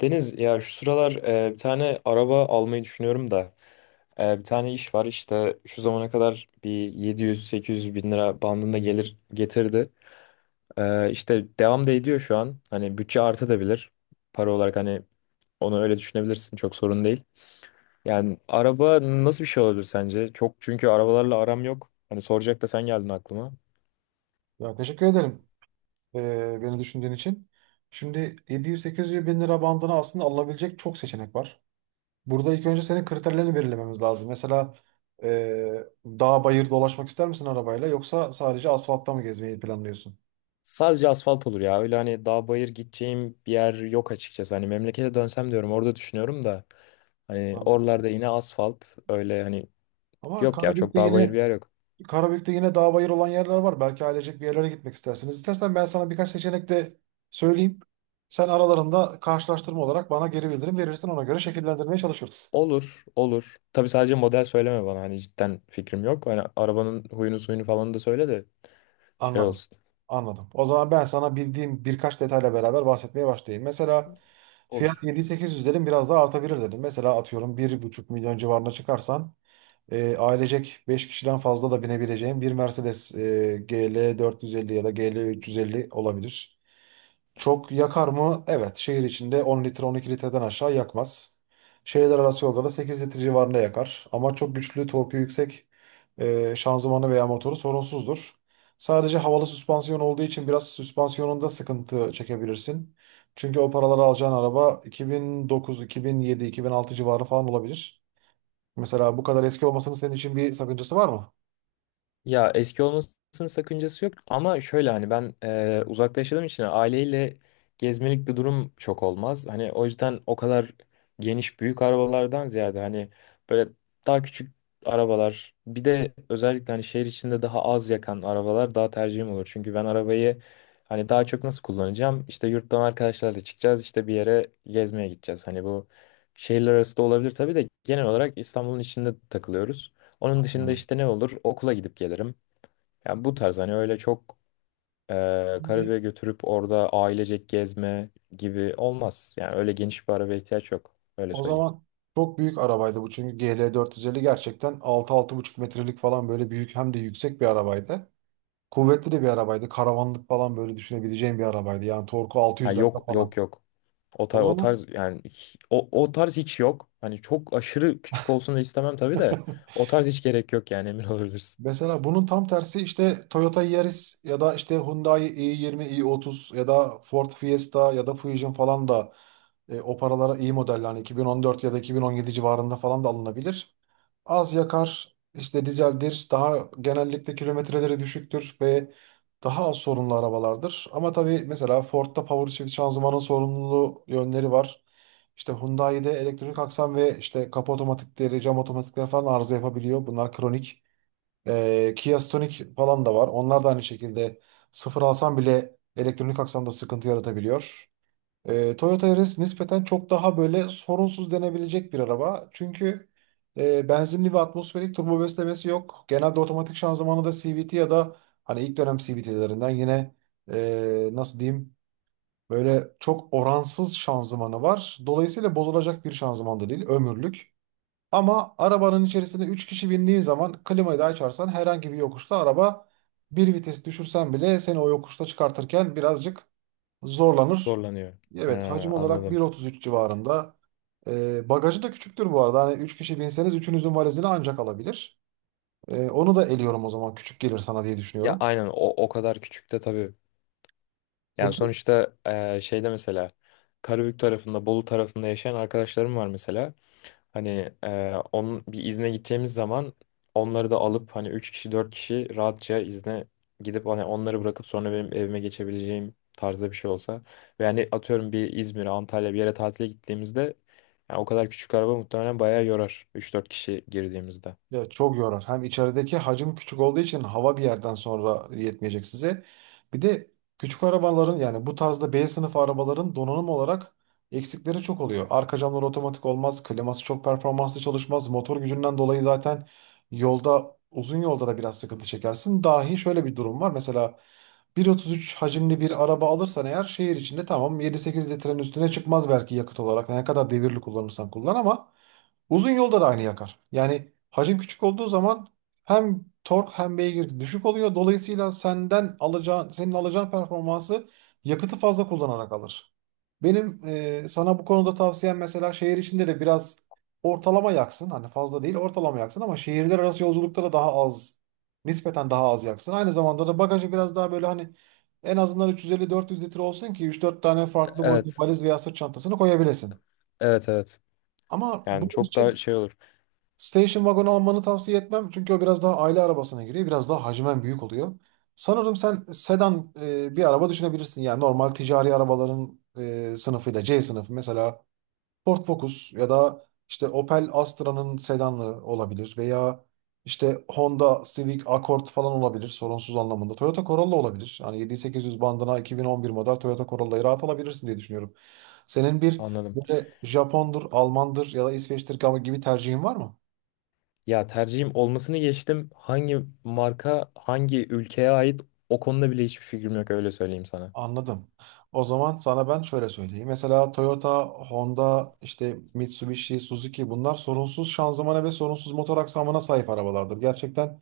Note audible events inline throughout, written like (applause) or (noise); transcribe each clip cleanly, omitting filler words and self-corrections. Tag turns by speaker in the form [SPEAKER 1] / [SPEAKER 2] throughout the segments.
[SPEAKER 1] Deniz, ya şu sıralar bir tane araba almayı düşünüyorum da bir tane iş var işte şu zamana kadar bir 700-800 bin lira bandında gelir getirdi. İşte devam da ediyor şu an, hani bütçe artabilir para olarak, hani onu öyle düşünebilirsin, çok sorun değil. Yani araba nasıl bir şey olabilir sence? Çok, çünkü arabalarla aram yok. Hani soracak da sen geldin aklıma.
[SPEAKER 2] Ya teşekkür ederim beni düşündüğün için. Şimdi 700-800 bin lira bandına aslında alınabilecek çok seçenek var. Burada ilk önce senin kriterlerini belirlememiz lazım. Mesela dağ bayır dolaşmak ister misin arabayla yoksa sadece asfaltta mı gezmeyi planlıyorsun?
[SPEAKER 1] Sadece asfalt olur ya, öyle hani dağ bayır gideceğim bir yer yok açıkçası, hani memlekete dönsem diyorum, orada düşünüyorum da. Hani
[SPEAKER 2] Anladım.
[SPEAKER 1] oralarda yine asfalt öyle hani,
[SPEAKER 2] Ama
[SPEAKER 1] yok ya çok dağ bayır bir yer yok.
[SPEAKER 2] Karabük'te yine dağ bayır olan yerler var. Belki ailecek bir yerlere gitmek istersiniz. İstersen ben sana birkaç seçenek de söyleyeyim. Sen aralarında karşılaştırma olarak bana geri bildirim verirsin. Ona göre şekillendirmeye çalışırız.
[SPEAKER 1] Olur, olur. Tabii sadece model söyleme bana, hani cidden fikrim yok. Hani arabanın huyunu suyunu falan da söyle de şey
[SPEAKER 2] Anladım.
[SPEAKER 1] olsun.
[SPEAKER 2] Anladım. O zaman ben sana bildiğim birkaç detayla beraber bahsetmeye başlayayım. Mesela
[SPEAKER 1] Olur.
[SPEAKER 2] fiyat 7-800 dedim, biraz daha artabilir dedim. Mesela atıyorum 1,5 milyon civarına çıkarsan ailecek 5 kişiden fazla da binebileceğim bir Mercedes GL 450 ya da GL 350 olabilir. Çok yakar mı? Evet. Şehir içinde 10 litre, 12 litreden aşağı yakmaz. Şehirler arası yolda da 8 litre civarında yakar. Ama çok güçlü, torku yüksek, şanzımanı veya motoru sorunsuzdur. Sadece havalı süspansiyon olduğu için biraz süspansiyonunda sıkıntı çekebilirsin. Çünkü o paraları alacağın araba 2009, 2007, 2006 civarı falan olabilir. Mesela bu kadar eski olmasının senin için bir sakıncası var mı?
[SPEAKER 1] Ya eski olmasının sakıncası yok ama şöyle hani ben uzakta yaşadığım için aileyle gezmelik bir durum çok olmaz. Hani o yüzden o kadar geniş büyük arabalardan ziyade hani böyle daha küçük arabalar, bir de özellikle hani şehir içinde daha az yakan arabalar daha tercihim olur. Çünkü ben arabayı hani daha çok nasıl kullanacağım? İşte yurttan arkadaşlarla çıkacağız, işte bir yere gezmeye gideceğiz. Hani bu şehirler arası da olabilir tabii de genel olarak İstanbul'un içinde takılıyoruz. Onun dışında
[SPEAKER 2] Anladım.
[SPEAKER 1] işte ne olur? Okula gidip gelirim. Yani bu tarz hani, öyle çok
[SPEAKER 2] Şimdi
[SPEAKER 1] Karabük'e götürüp orada ailecek gezme gibi olmaz. Yani öyle geniş bir arabaya ihtiyaç yok. Öyle
[SPEAKER 2] o
[SPEAKER 1] söyleyeyim.
[SPEAKER 2] zaman çok büyük arabaydı bu, çünkü GL450 gerçekten altı altı buçuk metrelik falan böyle büyük, hem de yüksek bir arabaydı. Kuvvetli de bir arabaydı. Karavanlık falan böyle düşünebileceğin bir arabaydı. Yani torku
[SPEAKER 1] Ha,
[SPEAKER 2] 600'lerde
[SPEAKER 1] yok
[SPEAKER 2] falan.
[SPEAKER 1] yok yok. O tarz,
[SPEAKER 2] O
[SPEAKER 1] o
[SPEAKER 2] zaman
[SPEAKER 1] tarz yani o tarz hiç yok. Hani çok aşırı küçük olsun da istemem tabii de, o
[SPEAKER 2] (laughs)
[SPEAKER 1] tarz hiç gerek yok yani emin (laughs) olabilirsin.
[SPEAKER 2] mesela bunun tam tersi işte Toyota Yaris ya da işte Hyundai i20, i30 ya da Ford Fiesta ya da Fusion falan da o paralara iyi modeller, hani 2014 ya da 2017 civarında falan da alınabilir. Az yakar, işte dizeldir, daha genellikle kilometreleri düşüktür ve daha az sorunlu arabalardır. Ama tabii mesela Ford'da power shift şanzımanın sorunlu yönleri var. İşte Hyundai'de elektrik aksam ve işte kapı otomatikleri, cam otomatikleri falan arıza yapabiliyor. Bunlar kronik. Kia Stonic falan da var. Onlar da aynı şekilde sıfır alsam bile elektronik aksamda sıkıntı yaratabiliyor. Toyota Yaris nispeten çok daha böyle sorunsuz denebilecek bir araba. Çünkü benzinli ve atmosferik turbo beslemesi yok. Genelde otomatik şanzımanı da CVT ya da hani ilk dönem CVT'lerinden yine, nasıl diyeyim, böyle çok oransız şanzımanı var. Dolayısıyla bozulacak bir şanzıman da değil, ömürlük. Ama arabanın içerisinde 3 kişi bindiği zaman klimayı da açarsan, herhangi bir yokuşta araba bir vites düşürsen bile seni o yokuşta çıkartırken birazcık zorlanır.
[SPEAKER 1] Zorlanıyor. Ha,
[SPEAKER 2] Evet, hacim olarak
[SPEAKER 1] anladım.
[SPEAKER 2] 1,33 civarında. Bagajı da küçüktür bu arada. Hani 3 kişi binseniz üçünüzün valizini ancak alabilir. Onu da eliyorum, o zaman küçük gelir sana diye
[SPEAKER 1] Ya
[SPEAKER 2] düşünüyorum.
[SPEAKER 1] aynen o kadar küçük de tabii. Yani
[SPEAKER 2] Peki.
[SPEAKER 1] sonuçta şeyde mesela Karabük tarafında, Bolu tarafında yaşayan arkadaşlarım var mesela. Hani onun bir izne gideceğimiz zaman onları da alıp hani 3 kişi 4 kişi rahatça izne gidip hani onları bırakıp sonra benim evime geçebileceğim tarzda bir şey olsa. Ve hani atıyorum bir İzmir'e, Antalya bir yere tatile gittiğimizde yani o kadar küçük araba muhtemelen bayağı yorar 3-4 kişi girdiğimizde.
[SPEAKER 2] Ya çok yorar. Hem içerideki hacim küçük olduğu için hava bir yerden sonra yetmeyecek size. Bir de küçük arabaların, yani bu tarzda B sınıfı arabaların donanım olarak eksikleri çok oluyor. Arka camlar otomatik olmaz, kliması çok performanslı çalışmaz. Motor gücünden dolayı zaten yolda, uzun yolda da biraz sıkıntı çekersin. Dahi şöyle bir durum var. Mesela 1,33 hacimli bir araba alırsan eğer, şehir içinde tamam 7-8 litrenin üstüne çıkmaz belki yakıt olarak, ne kadar devirli kullanırsan kullan, ama uzun yolda da aynı yakar. Yani hacim küçük olduğu zaman hem tork hem beygir düşük oluyor. Dolayısıyla senden alacağın, senin alacağın performansı yakıtı fazla kullanarak alır. Benim sana bu konuda tavsiyem, mesela şehir içinde de biraz ortalama yaksın. Hani fazla değil, ortalama yaksın, ama şehirler arası yolculukta da daha az, nispeten daha az yaksın. Aynı zamanda da bagajı biraz daha böyle hani en azından 350-400 litre olsun ki 3-4 tane farklı boyutlu
[SPEAKER 1] Evet.
[SPEAKER 2] valiz veya sırt çantasını koyabilesin.
[SPEAKER 1] Evet, evet.
[SPEAKER 2] Ama
[SPEAKER 1] Yani
[SPEAKER 2] bunun
[SPEAKER 1] çok daha
[SPEAKER 2] için
[SPEAKER 1] şey olur.
[SPEAKER 2] station wagon almanı tavsiye etmem. Çünkü o biraz daha aile arabasına giriyor. Biraz daha hacmen büyük oluyor. Sanırım sen sedan bir araba düşünebilirsin. Yani normal ticari arabaların sınıfıyla C sınıfı, mesela Ford Focus ya da işte Opel Astra'nın sedanı olabilir veya işte Honda Civic Accord falan olabilir sorunsuz anlamında. Toyota Corolla olabilir. Hani 7800 bandına 2011 model Toyota Corolla'yı rahat alabilirsin diye düşünüyorum. Senin bir
[SPEAKER 1] Anladım.
[SPEAKER 2] böyle Japondur, Almandır ya da İsveç'tir gibi tercihin var mı?
[SPEAKER 1] Ya tercihim olmasını geçtim. Hangi marka, hangi ülkeye ait, o konuda bile hiçbir fikrim yok, öyle söyleyeyim sana.
[SPEAKER 2] Anladım. O zaman sana ben şöyle söyleyeyim. Mesela Toyota, Honda, işte Mitsubishi, Suzuki, bunlar sorunsuz şanzımana ve sorunsuz motor aksamına sahip arabalardır. Gerçekten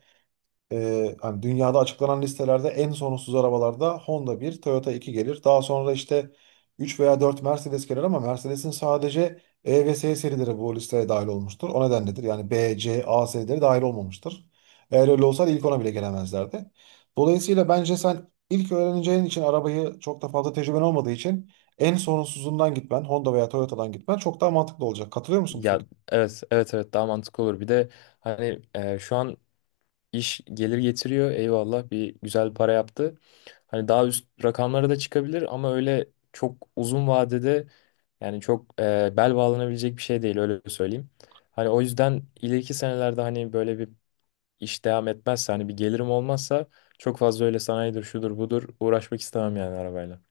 [SPEAKER 2] hani dünyada açıklanan listelerde en sorunsuz arabalarda Honda bir, Toyota 2 gelir. Daha sonra işte 3 veya 4 Mercedes gelir, ama Mercedes'in sadece E ve S serileri bu listeye dahil olmuştur. O nedenledir. Yani B, C, A serileri dahil olmamıştır. Eğer öyle olsaydı ilk ona bile gelemezlerdi. Dolayısıyla bence sen ilk öğreneceğin için arabayı, çok da fazla tecrüben olmadığı için en sorunsuzundan gitmen, Honda veya Toyota'dan gitmen çok daha mantıklı olacak. Katılıyor musun bu
[SPEAKER 1] Ya
[SPEAKER 2] fikre?
[SPEAKER 1] evet evet evet, daha mantıklı olur. Bir de hani şu an iş gelir getiriyor. Eyvallah, bir güzel para yaptı. Hani daha üst rakamlara da çıkabilir ama öyle çok uzun vadede yani çok bel bağlanabilecek bir şey değil, öyle söyleyeyim. Hani o yüzden ileriki senelerde hani böyle bir iş devam etmezse, hani bir gelirim olmazsa, çok fazla öyle sanayidir şudur budur uğraşmak istemem yani arabayla.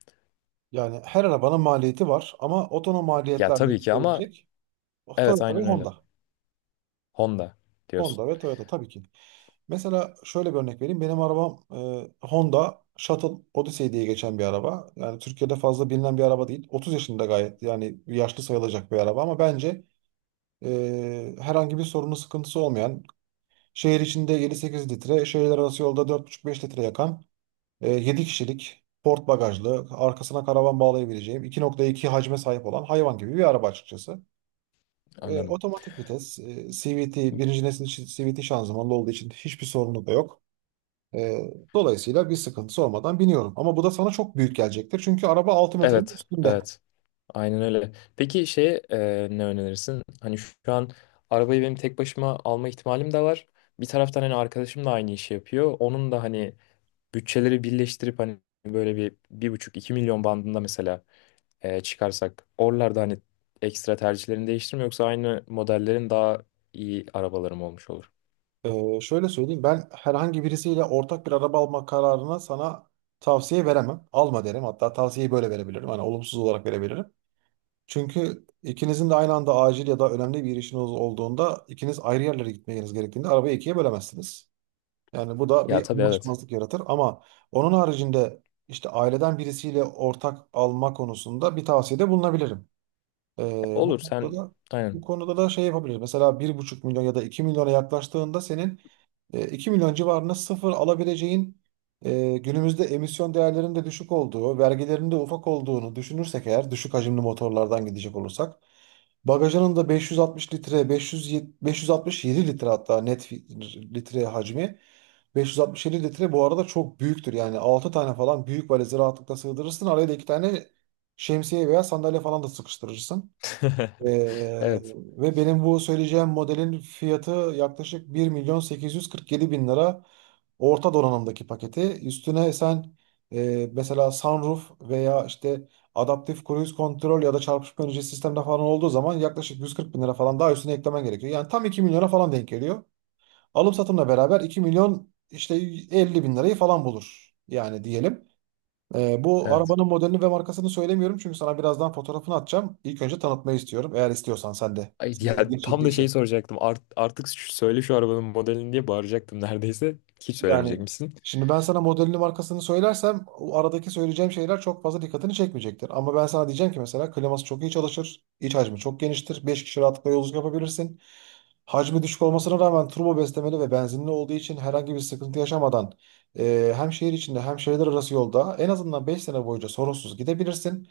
[SPEAKER 2] Yani her arabanın maliyeti var, ama otonom
[SPEAKER 1] Ya
[SPEAKER 2] maliyetlerle
[SPEAKER 1] tabii ki ama
[SPEAKER 2] gidebilecek. Oh,
[SPEAKER 1] evet,
[SPEAKER 2] Toyota ve
[SPEAKER 1] aynen öyle.
[SPEAKER 2] Honda.
[SPEAKER 1] Honda diyorsun.
[SPEAKER 2] Honda ve Toyota tabii ki. Mesela şöyle bir örnek vereyim. Benim arabam Honda Shuttle Odyssey diye geçen bir araba. Yani Türkiye'de fazla bilinen bir araba değil. 30 yaşında, gayet yani yaşlı sayılacak bir araba, ama bence herhangi bir sorunu sıkıntısı olmayan, şehir içinde 7-8 litre, şehirler arası yolda 4,5-5 litre yakan, 7 kişilik, port bagajlı, arkasına karavan bağlayabileceğim, 2,2 hacme sahip olan, hayvan gibi bir araba açıkçası.
[SPEAKER 1] Anladım.
[SPEAKER 2] Otomatik vites, CVT, birinci nesil CVT şanzımanlı olduğu için hiçbir sorunu da yok. E, dolayısıyla bir sıkıntısı olmadan biniyorum. Ama bu da sana çok büyük gelecektir. Çünkü araba 6 metrenin
[SPEAKER 1] Evet,
[SPEAKER 2] üstünde.
[SPEAKER 1] evet. Aynen öyle. Peki şeye ne önerirsin? Hani şu an arabayı benim tek başıma alma ihtimalim de var. Bir taraftan hani arkadaşım da aynı işi yapıyor. Onun da hani bütçeleri birleştirip hani böyle 1,5-2 milyon bandında mesela çıkarsak oralarda hani ekstra tercihlerini değiştirme, yoksa aynı modellerin daha iyi arabalarım olmuş olur.
[SPEAKER 2] Şöyle söyleyeyim, ben herhangi birisiyle ortak bir araba alma kararına sana tavsiye veremem. Alma derim. Hatta tavsiyeyi böyle verebilirim. Hani olumsuz olarak verebilirim. Çünkü ikinizin de aynı anda acil ya da önemli bir işiniz olduğunda, ikiniz ayrı yerlere gitmeniz gerektiğinde arabayı ikiye bölemezsiniz. Yani bu da
[SPEAKER 1] Ya
[SPEAKER 2] bir
[SPEAKER 1] tabii evet.
[SPEAKER 2] anlaşmazlık yaratır, ama onun haricinde işte aileden birisiyle ortak alma konusunda bir tavsiyede bulunabilirim.
[SPEAKER 1] Ya
[SPEAKER 2] Bu
[SPEAKER 1] olur,
[SPEAKER 2] konuda
[SPEAKER 1] sen
[SPEAKER 2] da
[SPEAKER 1] aynen.
[SPEAKER 2] şey yapabiliriz. Mesela bir buçuk milyon ya da 2 milyona yaklaştığında, senin 2 milyon civarında sıfır alabileceğin, günümüzde emisyon değerlerinin de düşük olduğu, vergilerin de ufak olduğunu düşünürsek eğer düşük hacimli motorlardan gidecek olursak, bagajının da 560 litre, 500, 567 litre, hatta net litre hacmi 567 litre bu arada çok büyüktür. Yani 6 tane falan büyük valizi rahatlıkla sığdırırsın. Araya da 2 tane şemsiye veya sandalye falan da sıkıştırırsın.
[SPEAKER 1] (laughs)
[SPEAKER 2] Ee,
[SPEAKER 1] Evet.
[SPEAKER 2] ve benim bu söyleyeceğim modelin fiyatı yaklaşık 1.847.000 lira orta donanımdaki paketi. Üstüne sen mesela sunroof veya işte adaptif cruise control ya da çarpışma önleyici sistemde falan olduğu zaman yaklaşık 140.000 lira falan daha üstüne eklemen gerekiyor. Yani tam 2 milyona falan denk geliyor. Alım satımla beraber 2 milyon işte 50 bin lirayı falan bulur yani diyelim. Bu
[SPEAKER 1] Evet.
[SPEAKER 2] arabanın modelini ve markasını söylemiyorum çünkü sana birazdan fotoğrafını atacağım. İlk önce tanıtmayı istiyorum, eğer istiyorsan sen de.
[SPEAKER 1] Ay
[SPEAKER 2] Senin
[SPEAKER 1] ya,
[SPEAKER 2] ilgin
[SPEAKER 1] tam da
[SPEAKER 2] çektiyse.
[SPEAKER 1] şeyi soracaktım. Artık söyle şu arabanın modelini diye bağıracaktım neredeyse. Hiç
[SPEAKER 2] Yani
[SPEAKER 1] söylemeyecekmişsin.
[SPEAKER 2] şimdi ben sana modelini markasını söylersem o aradaki söyleyeceğim şeyler çok fazla dikkatini çekmeyecektir. Ama ben sana diyeceğim ki mesela kliması çok iyi çalışır, iç hacmi çok geniştir, 5 kişi rahatlıkla yolculuk yapabilirsin. Hacmi düşük olmasına rağmen turbo beslemeli ve benzinli olduğu için herhangi bir sıkıntı yaşamadan hem şehir içinde hem şehirler arası yolda en azından 5 sene boyunca sorunsuz gidebilirsin.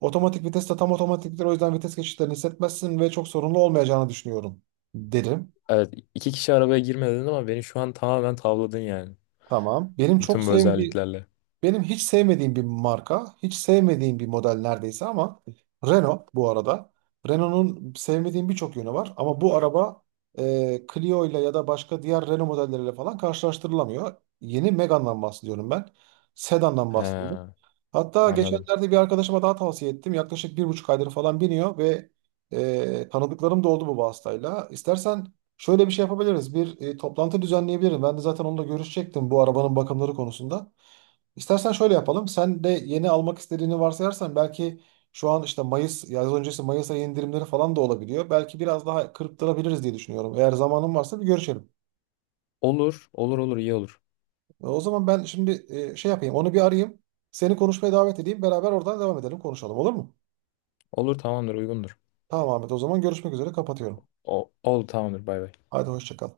[SPEAKER 2] Otomatik vites de tam otomatiktir, o yüzden vites geçişlerini hissetmezsin ve çok sorunlu olmayacağını düşünüyorum derim.
[SPEAKER 1] Evet, 2 kişi arabaya girmedin ama beni şu an tamamen tavladın yani.
[SPEAKER 2] Tamam. Benim çok
[SPEAKER 1] Bütün bu
[SPEAKER 2] sevdiğim
[SPEAKER 1] özelliklerle.
[SPEAKER 2] Benim hiç sevmediğim bir marka, hiç sevmediğim bir model neredeyse, ama Renault bu arada. Renault'un sevmediğim birçok yönü var, ama bu araba Clio ile ya da başka diğer Renault modelleriyle falan karşılaştırılamıyor. Yeni Megane'dan bahsediyorum ben. Sedan'dan bahsediyorum.
[SPEAKER 1] He,
[SPEAKER 2] Hatta
[SPEAKER 1] anladım.
[SPEAKER 2] geçenlerde bir arkadaşıma daha tavsiye ettim. Yaklaşık 1,5 aydır falan biniyor ve tanıdıklarım da oldu bu vasıtayla. İstersen şöyle bir şey yapabiliriz. Bir toplantı düzenleyebilirim. Ben de zaten onunla görüşecektim bu arabanın bakımları konusunda. İstersen şöyle yapalım. Sen de yeni almak istediğini varsayarsan, belki şu an işte Mayıs, yaz öncesi Mayıs ayı indirimleri falan da olabiliyor. Belki biraz daha kırptırabiliriz diye düşünüyorum. Eğer zamanın varsa bir görüşelim.
[SPEAKER 1] Olur olur olur, iyi olur.
[SPEAKER 2] O zaman ben şimdi şey yapayım. Onu bir arayayım. Seni konuşmaya davet edeyim. Beraber oradan devam edelim, konuşalım, olur mu?
[SPEAKER 1] Olur, tamamdır, uygundur.
[SPEAKER 2] Tamam Ahmet, o zaman görüşmek üzere kapatıyorum.
[SPEAKER 1] Oldu, tamamdır, bay bay.
[SPEAKER 2] Hadi hoşça kal.